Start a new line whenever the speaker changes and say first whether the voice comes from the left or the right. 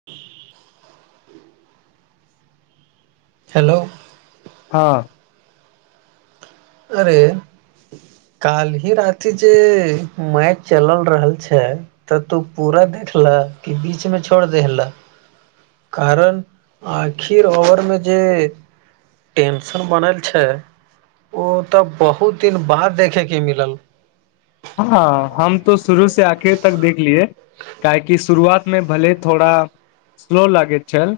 right: [unintelligible] hello
left: हँ
right: अरे काल्हि ही राति जे मैच चलल रहल छै तऽ तू पूरा देख लै कि बीच में छोड़ देलहे कारण आखिर ओवर मे जे टेन्शन बनल छै ओ तऽ बहुत दिन बाद देखे के मिलल
left: हँ हम तो शुरू से आखिर तक देखलियै काहकि शुरुआतमे भल थोड़ा स्लो लागैत छल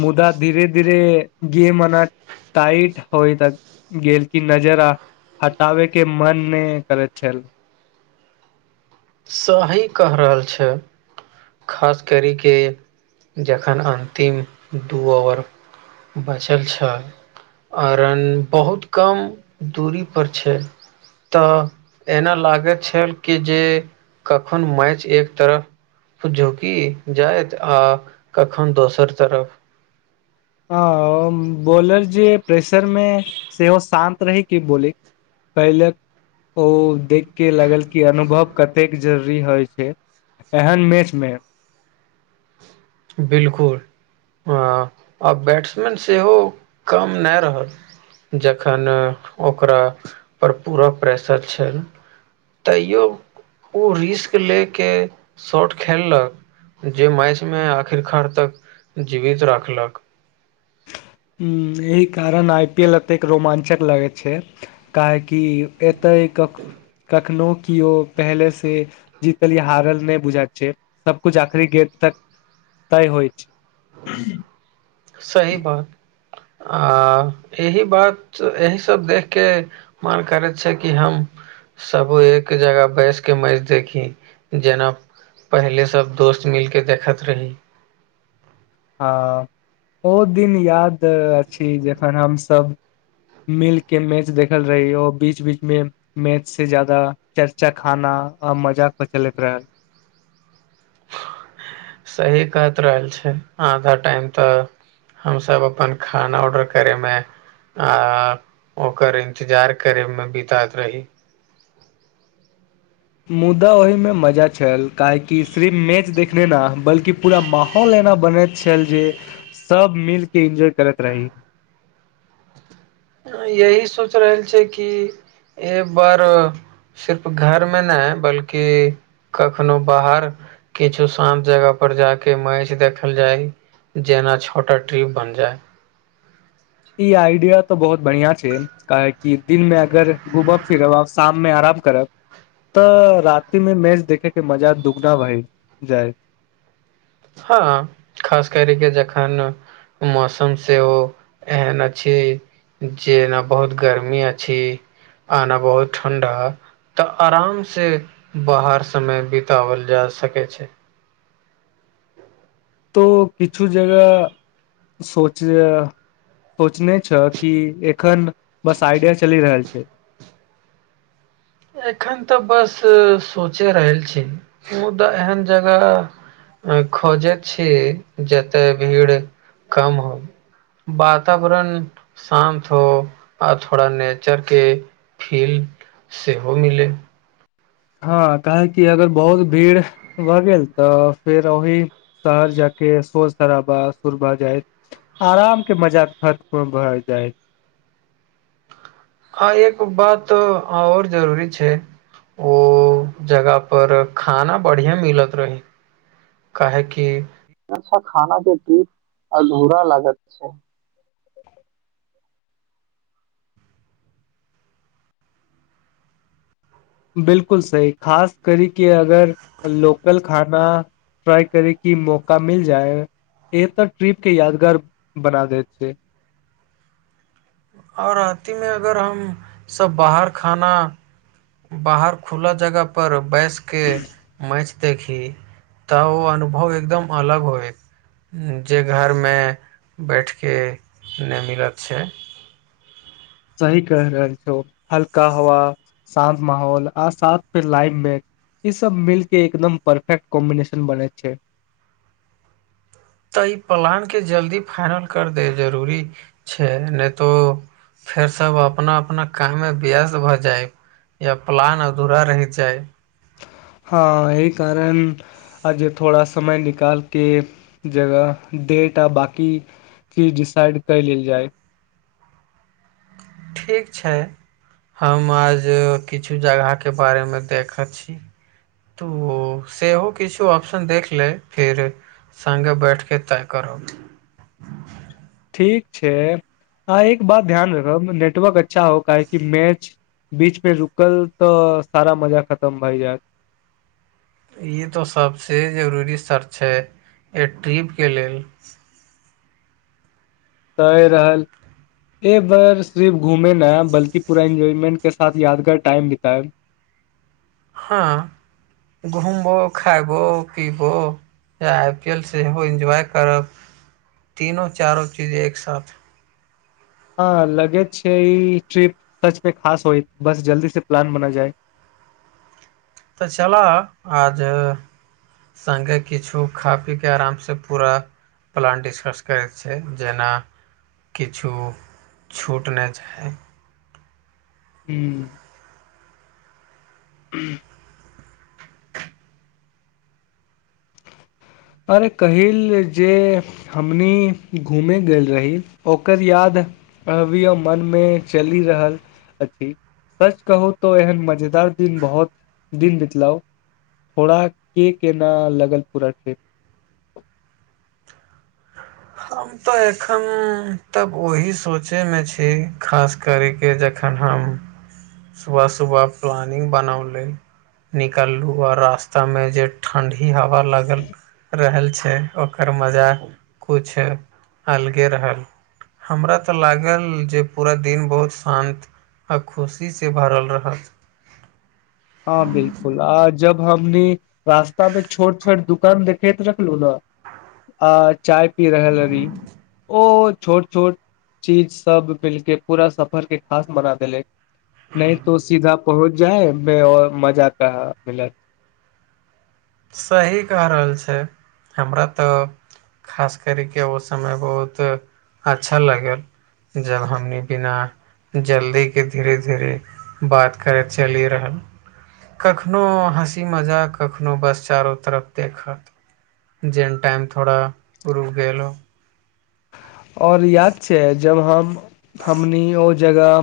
left: मुदा धीरे धीरे गे मनक टाइट होयथ तक गेल कि नजरा हटाबे के मन नहि करैत छल
right: सही कहि रहल छै खास करिके जखन अन्तिम दू ओवर बचल छल आ रन बहुत कम दूरी पर छै तऽ एना लागैत छल कि जे कखन मैच एक तरफ झुकि जाइत आ कखन दोसर तरफ
left: आ बॉलर जे प्रेशर मे सेहो शान्त रहै कि बॉलिक कैले ओ देखके लागल कि अनुभव कतेक जरूरी होइ छै एहन मैच में
right: बिलकुल ह आ बैट्समैन सेहो कम नहि रहल जखन ओकरा पर पूरा प्रेशर छैल तैयौ ओ रिस्क ले के शर्ट खेललक जे मैच में आखिर तक जीवित राखलक
left: हुँ एहि कारण आई पी एल एतेक रोमांचक लगैत छै काहेकि एतै क कखनोहु किओ पहले से जीतल या हारल नहि बुझा छै सब कुछ आखिरी गेंद तक तैय होइ छै
right: सही बात आ यही बात यही सब देखके मन करैत छै कि हम सब एक जगह बैस के मैच देखी जेना पहिले सब दोस्त मिलके देखैत रही
left: हँ ओ दिन याद अछि जखन हमसभ मिल के मैच देखल रही ओ बीच बीच मे मैच से जाददा चर्चा खाना आ मजाक पर चलैत रहै
right: सही कहत रहल छै आधा टाइम तऽ हमस अपन खाना ऑर्डर करे मे आ ओकर इंतजार करे मे बिताइत रही
left: मुदा ओहिमे मजा छल काहेकि सिर्फ मैच देखने न बल्कि पूरा माहौल एना बनैत छल जे सब मिलके इन्जॉय करैत रही
right: यही सोच रहल छै कि एक बार सिर्फ घर मे नहि ह बल्कि कखनो बाहर किछु शान्त जगह पर जााक मैच देखल जाइ जेना छोटा ट्रिप बनि जाय
left: ई आइडिया तऽ बहुत बढ़िया छै काह कि दिनमे अगर घुमब फिरब आ शाम मे आराम करब तऽ राति मे मैच देखे के मजा दुगना भय जाय
right: हँ खास कर के जखन मौसम सेहो एहन अछि जेना बहुत गर्मी अछी आ ने बहुत ठंडा तऽ आराम से बाहर समय बितावल जा सकै छै
left: तो किछु जगह सोच ज सोचने छ कि एखन बस आइडिया चलि रहल छै
right: एखन तऽ बस सोचे रहल छी मु मुदा एहन जगह खोजे छी जत भीड़ कम होय वातावरण शान्त हो आओर थोड़ा नेचर के फील्ड सेहो मिलै
left: हँ काहे कि अगर बहुत भीड़ भऽ गेल तऽ फेर ओहहि शहर जाक सोर शराबा शुरबा जाय आराम के मजा खत्म भ जायत
right: ह एगो बात आओर जरूरी छै ओ जगह पर खाना बढ़िया मिलत रहै काहेकि अच्छा खाना जे द अधूरा लागत छै
left: बिल्कुल सही खास करी के अगर लोकल खाना ट्राइ करै की मौका मिल जाय य तऽ ट्रिप के यादगार बना दे छैै
right: आओर रातीमे अगर हम सब बाहर खाना बाहर खुला जगह पर बैस के मैच देखी तऽ ओ अनुभव एकदम अलग होएत जे घरमे बैठिके नहि मिलत छै
left: सही कहि रहल छ हल्का हवा शान्त माहौल आ साथ फेर लाइफ मे इ सब मिल के एकदम परफेक्ट कॉम्बिनेशन बने छै
right: तऽ ई प्लान के जल्दी फाइनल कर दे जरूरी छै नहि तो फेर सब अपना अपना काम मे व्यस्त भऽ जाय या प्लान अधूरा रहि जाय
left: हँ एहि कारण आज थोड़ा समय निकालके जगह डेट आ बाँकी की डिसाइड क लेल जाय
right: ठीक छै हम आज किछु जगह के बारे मे देखैत छी तो सेहो किछो ऑप्शन देख ले फेर सङ्गे बैठके तय करब
left: ठीक छै अह एक बात ध्यान रखब नेटवर्क अच्छा हो काहेकि मैच बीच मे रुकल तऽ सारा मजा खतम भए जायत
right: ई तऽ सभसँ जरूरी सर्त छै एक ट्रिपके लेल
left: सहि रहल एक बार सिर्फ घूमे न है बल्कि पूरा एन्जॉयमेन्ट के साथ यादगार टाइम बितायब
right: हँ घुमबो खबो पीबो या आई पी एल सेहो एन्जॉय करब तीनो चारो चीज एक साथ
left: हँ लगे छै ई ट्रिप सच मे खास होय बस जल्दी से प्लान बना जाय
right: तऽ छलऽ आज सङ्गे किछो खा पी के आराम से पूरा प्लान डिस्कस करैत छै जेना किछु छूट नहि जाय
left: हूँ अरे कहिल जे हमनी घूमे गेल रही ओकर याद अबियौ मनमे चलि रहल अछि सच कहू तो एहन मजेदार दिन बहुत दिन बितलाउ थोड़ा के केना लगल पूरा ट्रिप
right: हम तऽ एखन तक ओहि सोचे मे छी खास करैके जखन हम सुबह सुबह प्लानिंग बनौली निकाललहुँ आओ रास्तामे जे ठण्डी हवा लागल रहल छै ओकर मजा कछ अलगे रहल हमरा तऽ लागल जे पूरा दिन बहुत शान्त आ खुशीसँ भरल रहत
left: हँ बिलकुल आ जब हमनी रास्ता पे छोट छोट दुकान देखैत रखलु ने आ चाय पी रहल री ओ छोट छोट चीज सब मिलके पूरा सफर के खास बना देलै नहि तो सीधा पहुँच जाए मे मजा कहाँ मिलल
right: सही कह रहल छै हमरा तऽ खास करिक ओ समय बहुत अच्छा लागल जबहमी बिना जल्दी के धीरे धीरे बात करैत चलि रहल कखनो हँसी मजाक कखनो बस चारो तरफ देखत जेहन टाइम थोड़ा रुक गेल हो
left: और याद छै जब हम हमनी ओ जगह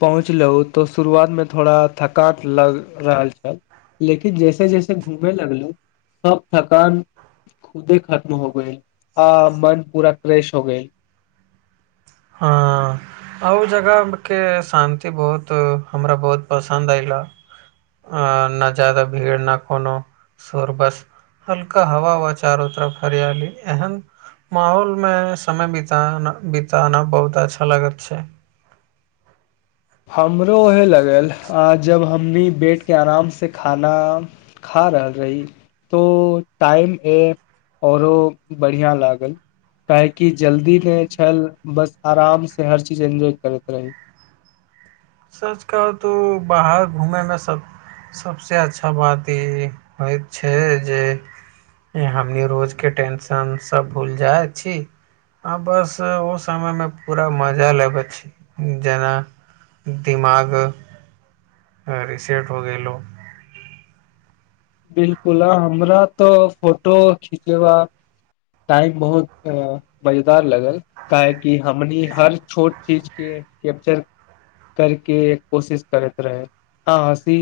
left: पहुँचलहु तो शुरुआत मे थोड़ा थकान लग रहल छल लेकिन जैसे जैसे घुमेै लगलू सब थकान खुदे खत्म हो गेल आ मन पूरा क्रेश हो गेल
right: हाँ आओर जगह के शान्ति बहुत हमरा बहुत पसन्द अयला अ न जादा भीड़ न कोनो शोर बस हल्का हा वा चारो तरफ हरियली एहन माहौलमे समय बीताना बीताना बहुत अच्छा लागत छै
left: हमरो उएहे लगल आ जब हमनी बैठके आरामसँ खाना खा रहल रही तो टाइम ए औरो बढ़िया लागल काहेकि जल्दी नहि छल बस आराम से हर चीज एन्जॉय करैत रही
right: सच कहु त बाहर घूमै मे सब सभसँ अच्छा बात ई होइत छै जे हमनी रोज के टेंशन सब भूल जाइ छी आ बस ओ समय मे पूरा मजा लेबे छी जेना दिमाग रिसेट हो गेलो
left: बिलकुल आ हमरा तो फोटो खिचेबा टाइम बहुत मजेदार लगल काहेकि हमनी हर छोट चीज के कैप्चर करके कोशिश करैत रहै आँ हँसी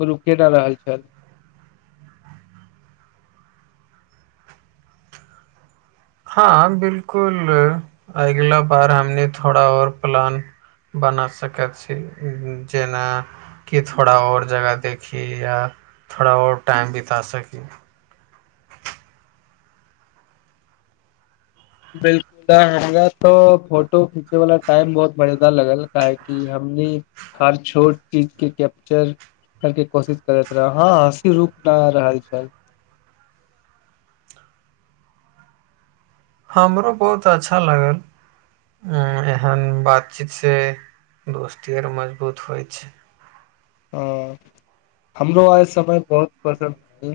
left: गरु केना रहल छल
right: हँ बिल्कुल अगिला बार हमने थोड़ा आर प्लान बना सकैत छी जेना कि थोड़ा आऔर जगह देखी या थोड़ा और टाइम बिता सकी
left: बिल्कुल त हमरा तो फोटो खीचे वाला टाइम बहुत मजेदार लगल काह क हमनी हर छोट चीज के कैप्चर कर के कोशिश करैत रह हँ हँसी रुक न रहल छल
right: हमरो बहुत अच्छा लागल उ एहन बातचीत से दोस्ती आर मजबूत होइ छै
left: हँ हमरो आइ समय बहुत पसन्द ह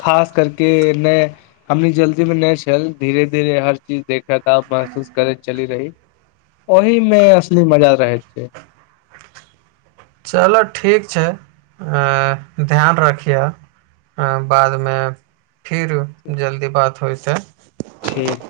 left: खास करके ने हमनी जल्दी मे नहि छल धीरे धीरे हर चीज देख खेदाब महसूस करैत चली रही ओहि मे असली मजा रहै छै
right: चलऽ ठीक छैय ऐं ध्यान रखिहऽ हँ बाद मे फिर जल्दी बात होइ से
left: ठीक